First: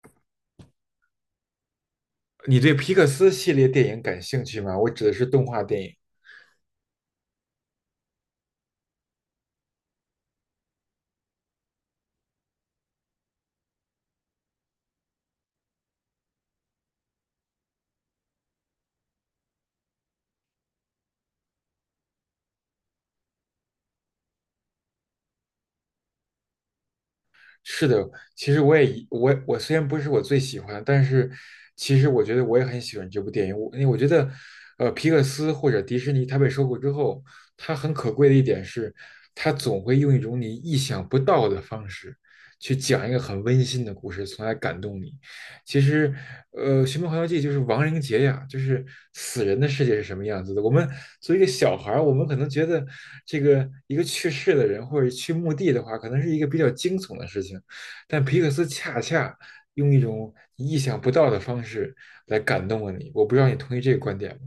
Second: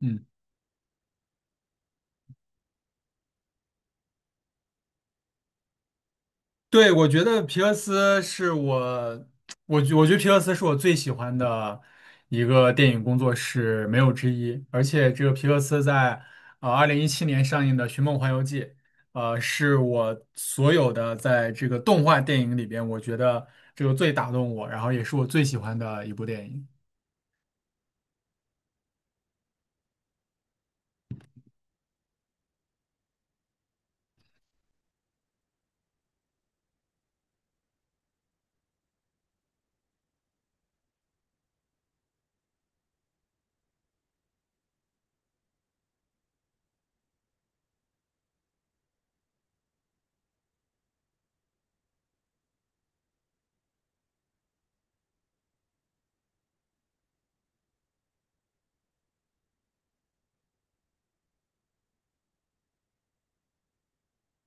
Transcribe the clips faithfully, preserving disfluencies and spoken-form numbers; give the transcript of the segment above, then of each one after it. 嗯，你对皮克斯系列电影感兴趣吗？我指的是动画电影。对，我觉得皮克斯是我，我觉我觉得皮克斯是我最喜欢的一个电影工作室，没有之一。而且这个皮克斯在呃二零一七年上映的《寻梦环游记》，呃，是我所有的在这个动画电影里边，我觉得这个最打动我，然后也是我最喜欢的一部电影。是的，其实我也一我我虽然不是我最喜欢，但是其实我觉得我也很喜欢这部电影。我因为我觉得，呃，皮克斯或者迪士尼它被收购之后，它很可贵的一点是，它总会用一种你意想不到的方式去讲一个很温馨的故事，从而感动你。其实，呃，《寻梦环游记》就是亡灵节呀，就是死人的世界是什么样子的。我们作为一个小孩儿，我们可能觉得这个一个去世的人或者去墓地的话，可能是一个比较惊悚的事情，但皮克斯恰恰用一种意想不到的方式来感动了你。我不知道你同意这个观点吗？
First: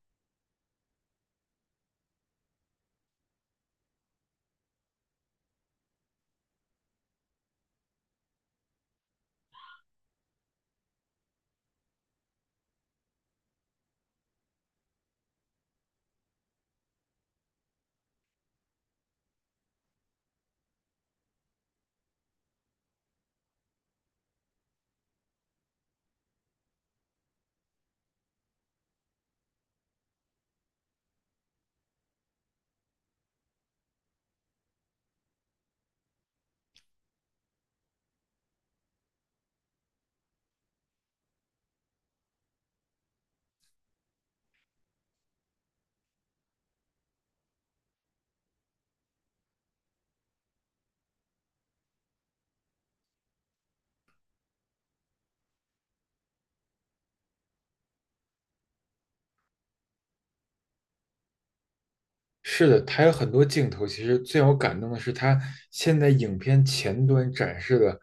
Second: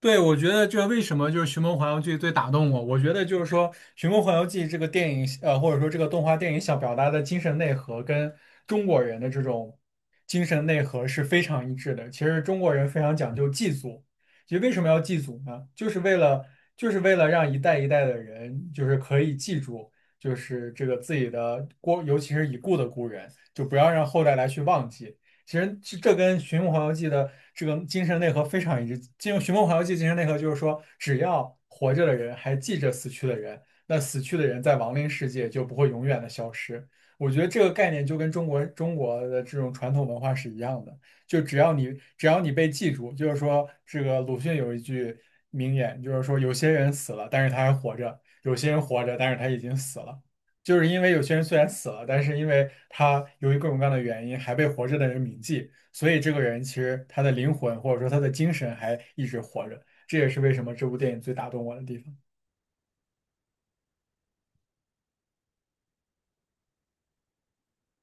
对，我觉得这为什么就是《寻梦环游记》最打动我？我觉得就是说，《寻梦环游记》这个电影，呃，或者说这个动画电影想表达的精神内核，跟中国人的这种精神内核是非常一致的。其实中国人非常讲究祭祖，其实为什么要祭祖呢？就是为了就是为了让一代一代的人，就是可以记住，就是这个自己的过，尤其是已故的故人，就不要让后代来去忘记。其实这这跟《寻梦环游记》的这个精神内核非常一致。进入《寻梦环游记》精神内核就是说，只要活着的人还记着死去的人，那死去的人在亡灵世界就不会永远的消失。我觉得这个概念就跟中国中国的这种传统文化是一样的，就只要你只要你被记住，就是说这个鲁迅有一句名言，就是说有些人死了，但是他还活着；有些人活着，但是他已经死了。就是因为有些人虽然死了，但是因为他由于各种各样的原因还被活着的人铭记，所以这个人其实他的灵魂或者说他的精神还一直活着。这也是为什么这部电影最打动我的地方。是的，他有很多镜头。其实最让我感动的是，他现在影片前端展示的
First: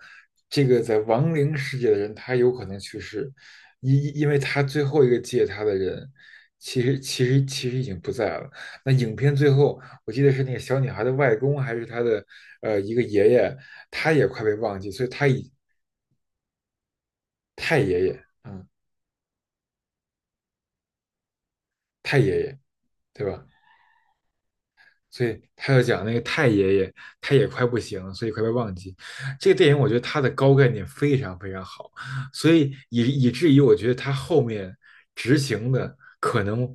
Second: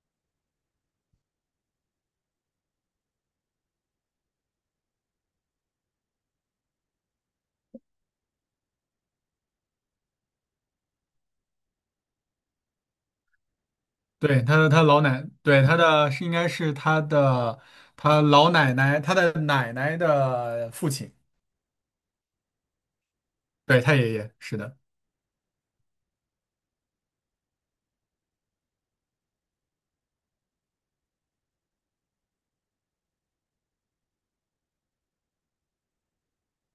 这个在亡灵世界的人，他有可能去世，因因为他最后一个接他的人，其实其实其实已经不在了。那影片最后，我记得是那个小女孩的外公还是她的呃一个爷爷，他也对，快被他的忘他记，老所以奶，他以对，他的是应该是他的太爷他爷，老嗯，奶奶，他的奶奶的父亲，太爷爷，对吧？对，他爷爷，是的。所以他要讲那个太爷爷，他也快不行了，所以快被忘记。这个电影我觉得它的高概念非常非常好，所以以以至于我觉得他后面执行的可能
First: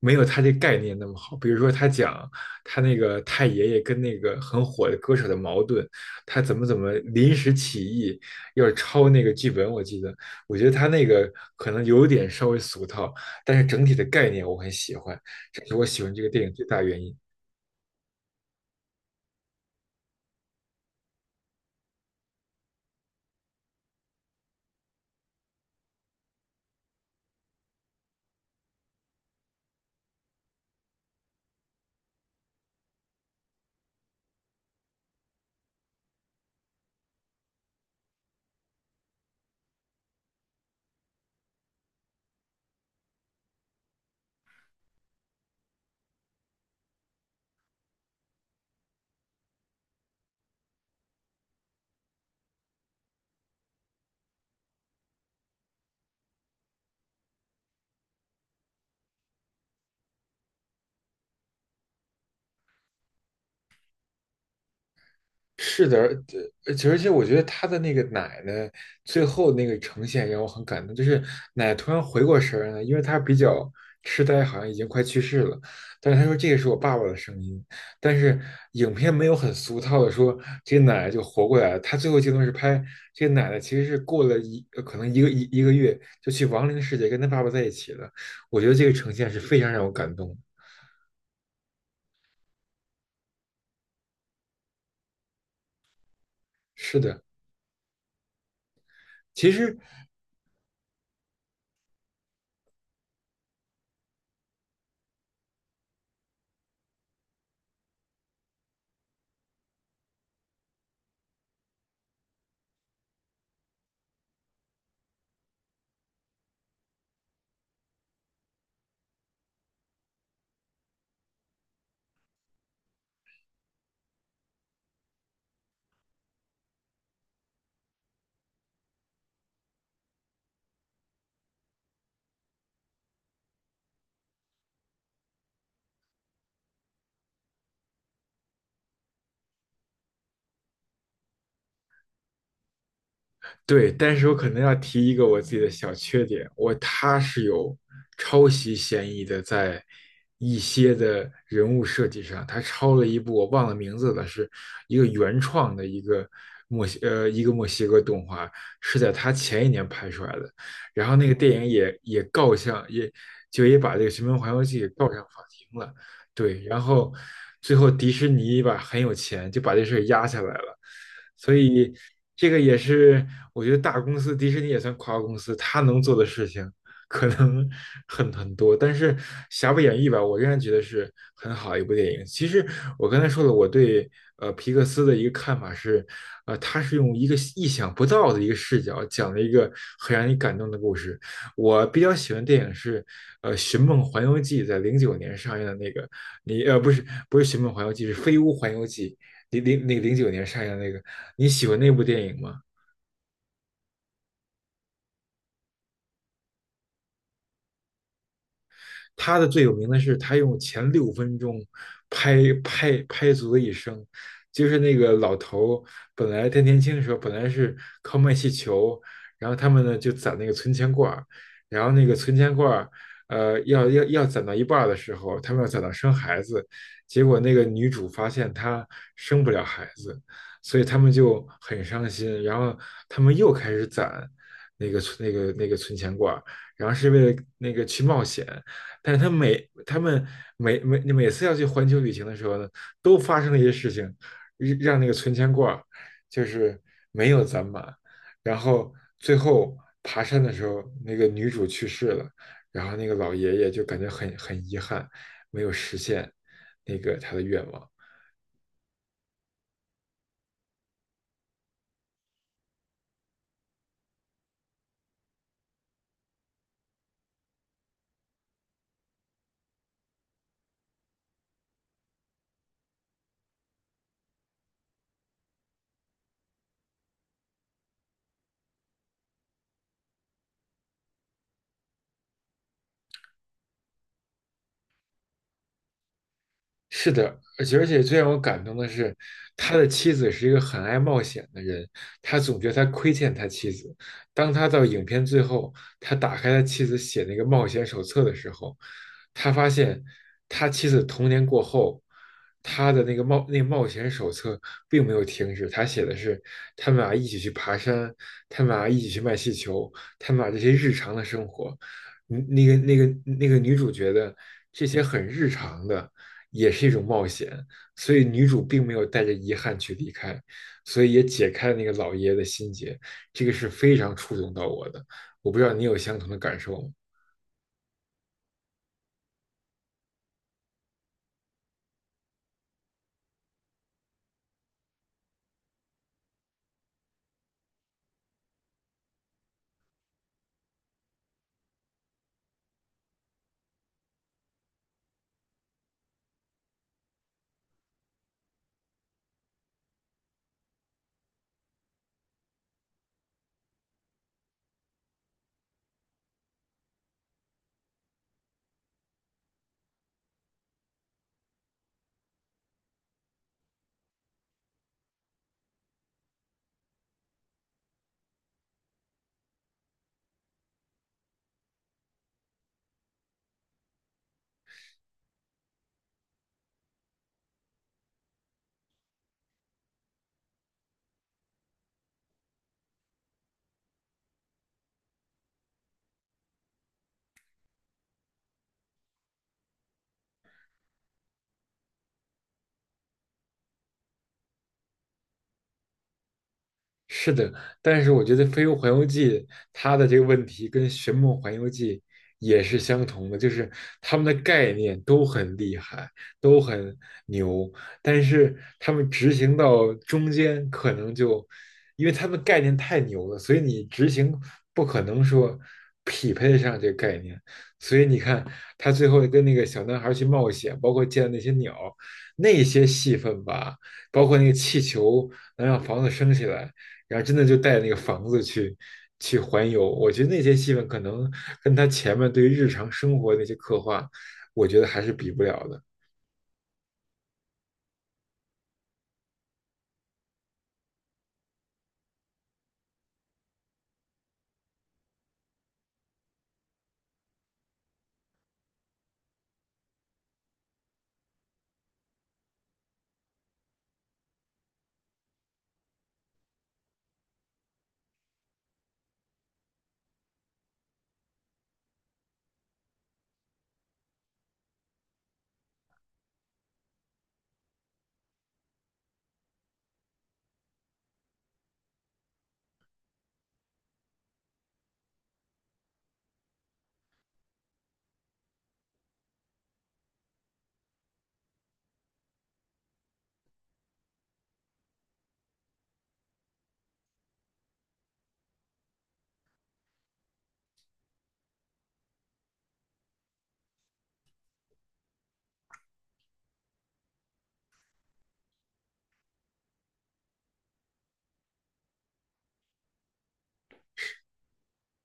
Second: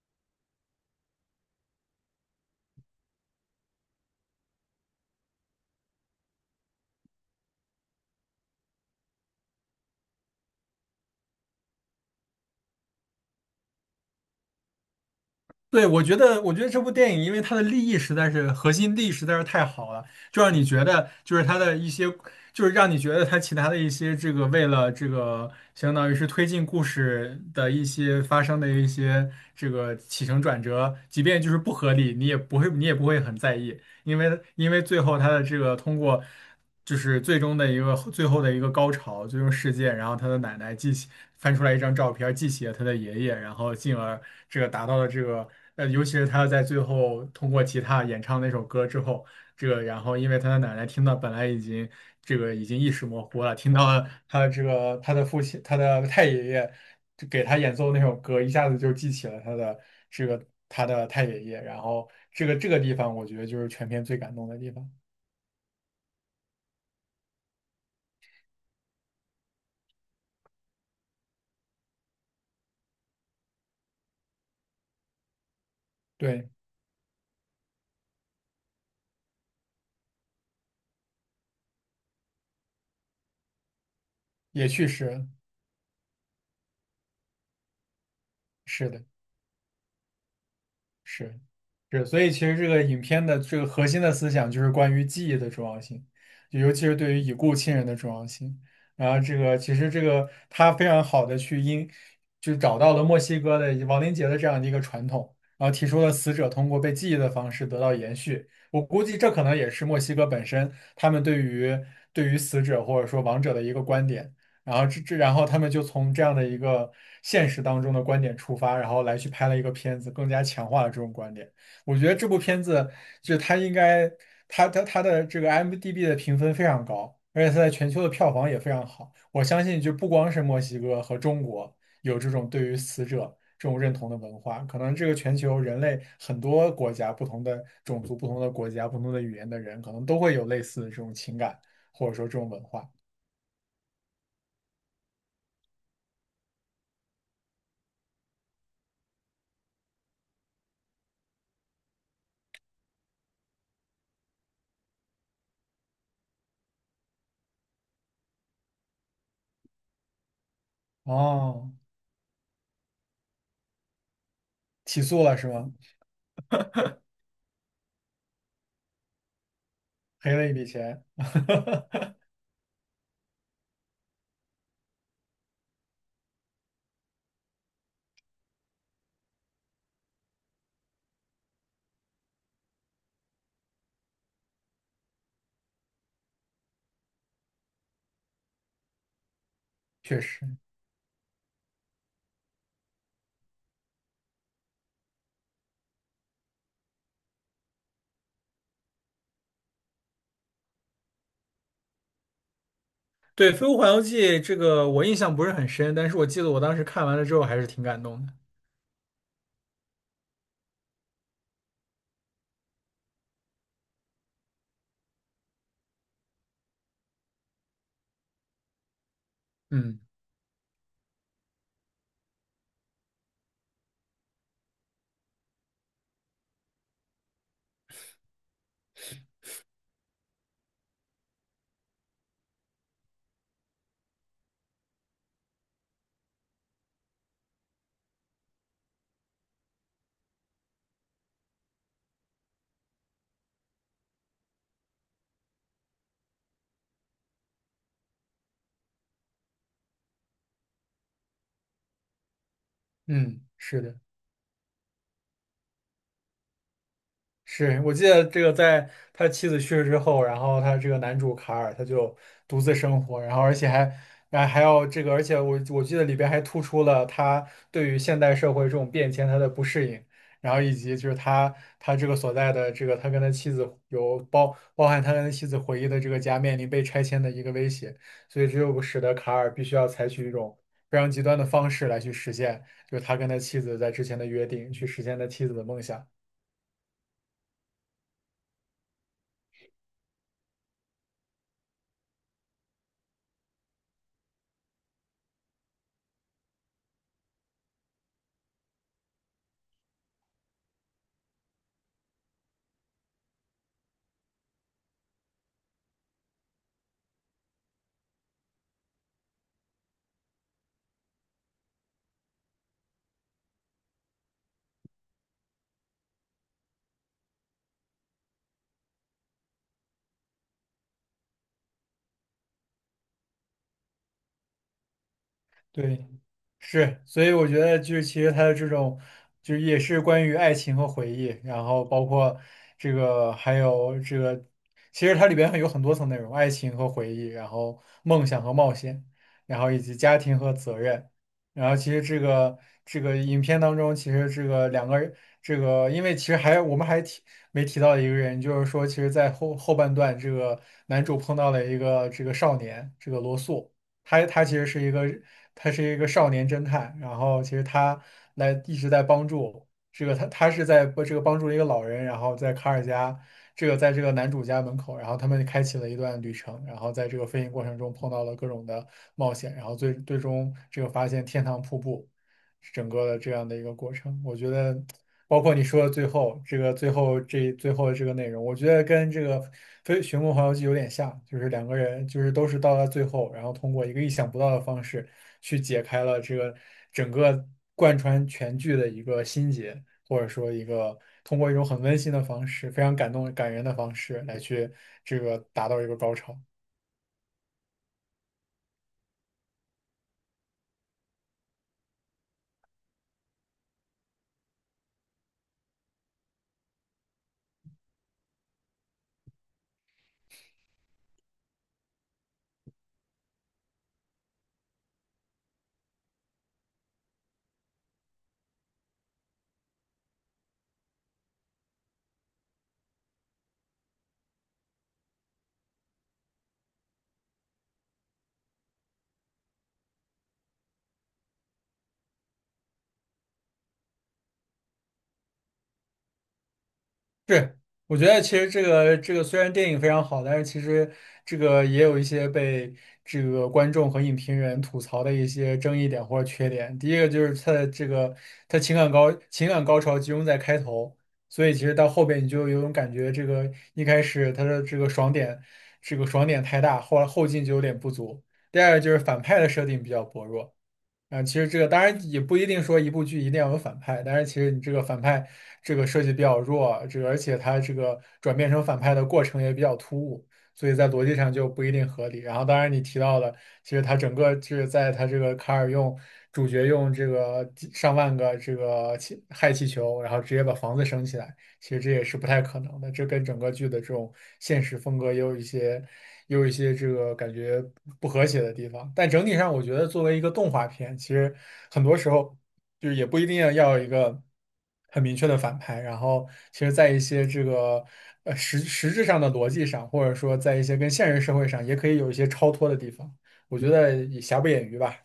没有他这概念那么好。比如说他讲他那个太爷爷跟那个很火的歌手的矛盾，他怎么怎么临时起意要抄那个剧本，我记得，我觉得他那个可能有点稍微俗套，但是整体的概念我很喜欢，这是我对，我喜欢觉这个得，电影我觉最得这大部原电因。影，因为它的利益实在是核心利益实在是太好了，就让你觉得，就是它的一些，就是让你觉得它其他的一些这个为了这个，相当于是推进故事的一些发生的一些这个起承转折，即便就是不合理，你也不会，你也不会很在意，因为因为最后它的这个通过。就是最终的一个最后的一个高潮，最终事件，然后他的奶奶记起翻出来一张照片，记起了他的爷爷，然后进而这个达到了这个呃，尤其是他在最后通过吉他演唱那首歌之后，这个然后因为他的奶奶听到本来已经这个已经意识模糊了，听到了他的这个他的父亲他的太爷爷就给他演奏那首歌，一下子就记起了他的这个他的太爷爷，然后这个这个地方我觉得就是全片最感动的地方。是的，而而且而且，我觉得他的那个奶奶最后那个呈现让我很感动，就是奶奶突然回过神儿来，因为她比较痴呆，好像已经快去世了。但是她说对，这个是我爸爸的声音，但是影片没有很俗套的说这个奶奶就活过来了。她最后镜头是拍这个奶奶其实是过了一也呃去可世能一了。个一一个月就去亡灵世界跟他爸爸在一起了。我觉得这是个的。呈现是非常让我感动的。是是，所以其实这个影片的这个核心的思想就是关于记忆的重要性，就尤其是是对于的，已故亲人的重要性。然后这其个其实实这个他非常好的去因，就找到了墨西哥的亡灵节的这样的一个传统，然后提出了死者通过被记忆的方式得到延续。我估计这可能也是墨西哥本身他们对于对于死者或者说亡者的一个观点。然后这这，然后他们就从这样的一个现实当中的观点出发，然后来去拍了一个片子，更加强化了这种观点。我觉得这部片子就是它应该，它它它的这个 I M D B 的评分非常高，而且它在全球的票房也非常好。我相信，就不光是墨西哥和中国有这种对于死者这种认同的文化，可能这个全球人类很多国家、不同的种族、不同的国家、不同的语言的人，可能都会有类似的这种情感，或者说这种文化。对，但是我可能要提一个我自己的小缺点，我他是有抄袭嫌疑的，在一些的人物设计上，他抄了一部我忘了名字了，是一个原创的一个墨西呃一个墨西哥动画，是在他前一年拍出来的，然后那个电影哦。也也告上也就也把这个《寻梦环游记》给起告上诉法了是吗？庭了，对，然后最后迪士尼吧很有钱，就把这事儿压赔下了来一笔了，钱，所以 这个也是我觉得大公司迪士尼也算跨国公司，它能做的事情可能很很多，但是瑕不掩瑜吧，我仍然觉得是很好一部电影。其实我刚才说了，我对呃皮克斯的一个看法是，呃，他是用一个意想不到的一个视角讲了一个很确让你感实。动的故事。我比较喜欢电影是，呃，《寻梦环游记》在零九年上映的那个，你呃不是不是《寻梦环游记》，是《飞屋环游记》，零零那个零九年上映的那个，你喜欢那部电影吗？对，《飞屋环游记》这个我印象不是很深，但是我记得我当时看完了之后还是挺感动的。他的最有名的是他用前六分钟拍拍拍足了一生，就是那个老头本来他年轻的时候本来是靠卖气球，然后他们呢嗯。就攒那个存钱罐儿，然后那个存钱罐儿，呃，要要要攒到一半儿的时候，他们要攒到生孩子，结果那个女主发现她生不了孩子，所以他们就很伤心，然后他们又开始攒那个存那个那个存钱罐儿，然后是为了那个去冒险，但是他每他们每每每次要去环球旅行的时候呢，都发生了一些事情，让让那个存钱罐儿就是没有攒满，然后最后爬山的时候，那个女主去世了，然后那个老嗯，爷爷是就感的。觉很很遗憾，没有实现那个他的愿是，望。我记得这个，在他妻子去世之后，然后他这个男主卡尔他就独自生活，然后而且还还还要这个，而且我我记得里边还突出了他对于现代社会这种变迁他的不适应，然后以及就是他他这个所在的这个他跟他妻子有包包含他跟他妻子回忆的这个家面临被拆迁的一个威胁，所以这就使得卡尔必须要采取一种非常极端的方式来去实现，就是他跟他妻子在之前的约定，去实现他妻子的梦想。是的，而且而且最让我感动的是，他的妻子是一个很爱冒险的人，他总觉得他亏欠他妻子。当他到影片最后，他打开他妻子写那个冒险手册的时候，他发现他妻子童年过后，他的那个冒那个冒险手册并没有停止，他写的是他们俩一起去爬山，他们俩一起去卖气球，他们俩这些日常的生活。嗯那个那个那个女主觉得这些很日常的也是一种冒险，所以女主并没有带着遗憾去离开，所以也解开了那个老爷爷的心结，这个是非常触动到我的。我不知道你有对。相同的感受吗？是，所以我觉得就是其实他的这种，就是也是关于爱情和回忆，然后包括这个还有这个，其实它里边有很多层内容，爱情和回忆，然后梦想和冒险，然后以及家庭和责任，然后其实这个这个影片当中，其实这个两个人，这个因为其实还我们还提没提到一个人，就是说其实在后后半段，这个男主碰到了一个这个少年，这个罗素。他他其实是一个他是一个少年侦探，然后其实他来一直在帮助这个他他是在不这个帮助一个老人，然后在卡尔加这个在这个男主家门口，然后他们开启了一段旅程，然后在这个飞行过程中碰到了各种的冒险，然后最最终这个发现天堂瀑布整个的这样的一个过程，我觉得包括你说的最后这个最后这最后的这个内容，我觉得跟这个《非寻梦环游记》有点像，就是两个人就是都是到了最后，然后通过一个意想不到的方式去解开了这个整个贯穿全剧的一个心结，或者说一个通过一种很温馨的方式，非常感动感人的方式来去这个达到一个高潮。是的，但是我觉得《飞屋环游记》它的这个问题跟《寻梦环游记》也是相同的，就是他们的概念都很厉害，都很牛，但是他们执行到中间可能就，因为他们概念太牛了，所以你执行不可能说匹配得上这个概念，所以你看他最后跟那个小男孩去冒险，包括见那些鸟，那些戏份吧，包括那个气球能让房子升起来。然后真的就带那个房子去去环游。我觉得那些戏份可能跟他前面对于日常生活那些刻画，我觉得还是比不了的。对，我觉得其实这个这个虽然电影非常好，但是其实这个也有一些被这个观众和影评人吐槽的一些争议点或者缺点。第一个就是它的这个它情感高情感高潮集中在开头，所以其实到后边你就有种感觉，这个一开始它的这个爽点这个爽点太大，后来后劲就有点不足。第二个就是反派的设定比较薄弱。啊，其实这个当然也不一定说一部剧一定要有反派，但是其实你这个反派这个设计比较弱，这个而且他这个转变成反派的过程也比较突兀，所以在逻辑上就不一定合理。然后当然你提到了，其实他整个就是在他这个卡尔用主角用这个几上万个这个气氦气球，然后直接把房子升起来，其实这也是不太可能的，这跟整个剧的这种现实风格也有一些。也有一些这个感觉不和谐的地方。但整体上，我觉得作为一个动画片，其实很多时候就是也不一定要要有一个很明确的反派。然后，其实，在一些这个呃实实质上的逻辑上，或者说在一些跟现实社会上，也可以有一些超脱的地方。我觉得也瑕不掩瑜吧。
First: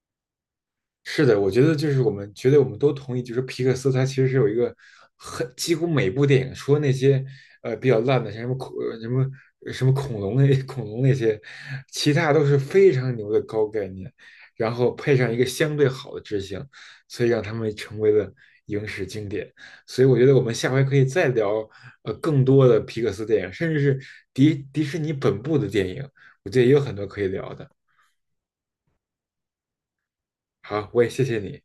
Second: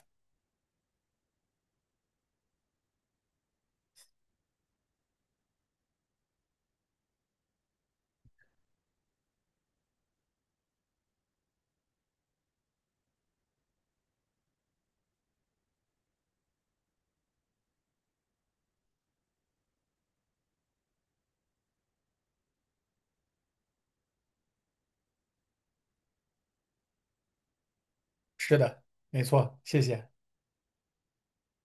是的，我觉得就是我们觉得我们都同意，就是皮克斯它其实是有一个很几乎每部电影，除了那些呃比较烂的，像什么恐呃什么什么恐龙那 恐龙那些，其他都是非常牛的高概念，然后配上一个相对好的执行，所以让他们成为了影史经典。所以我觉得我们下回可以再聊呃更多的皮克斯电影，甚至是迪迪士尼本部的电影，我觉得也有很多可以聊的。是的，没错，谢谢。好，我也谢谢你。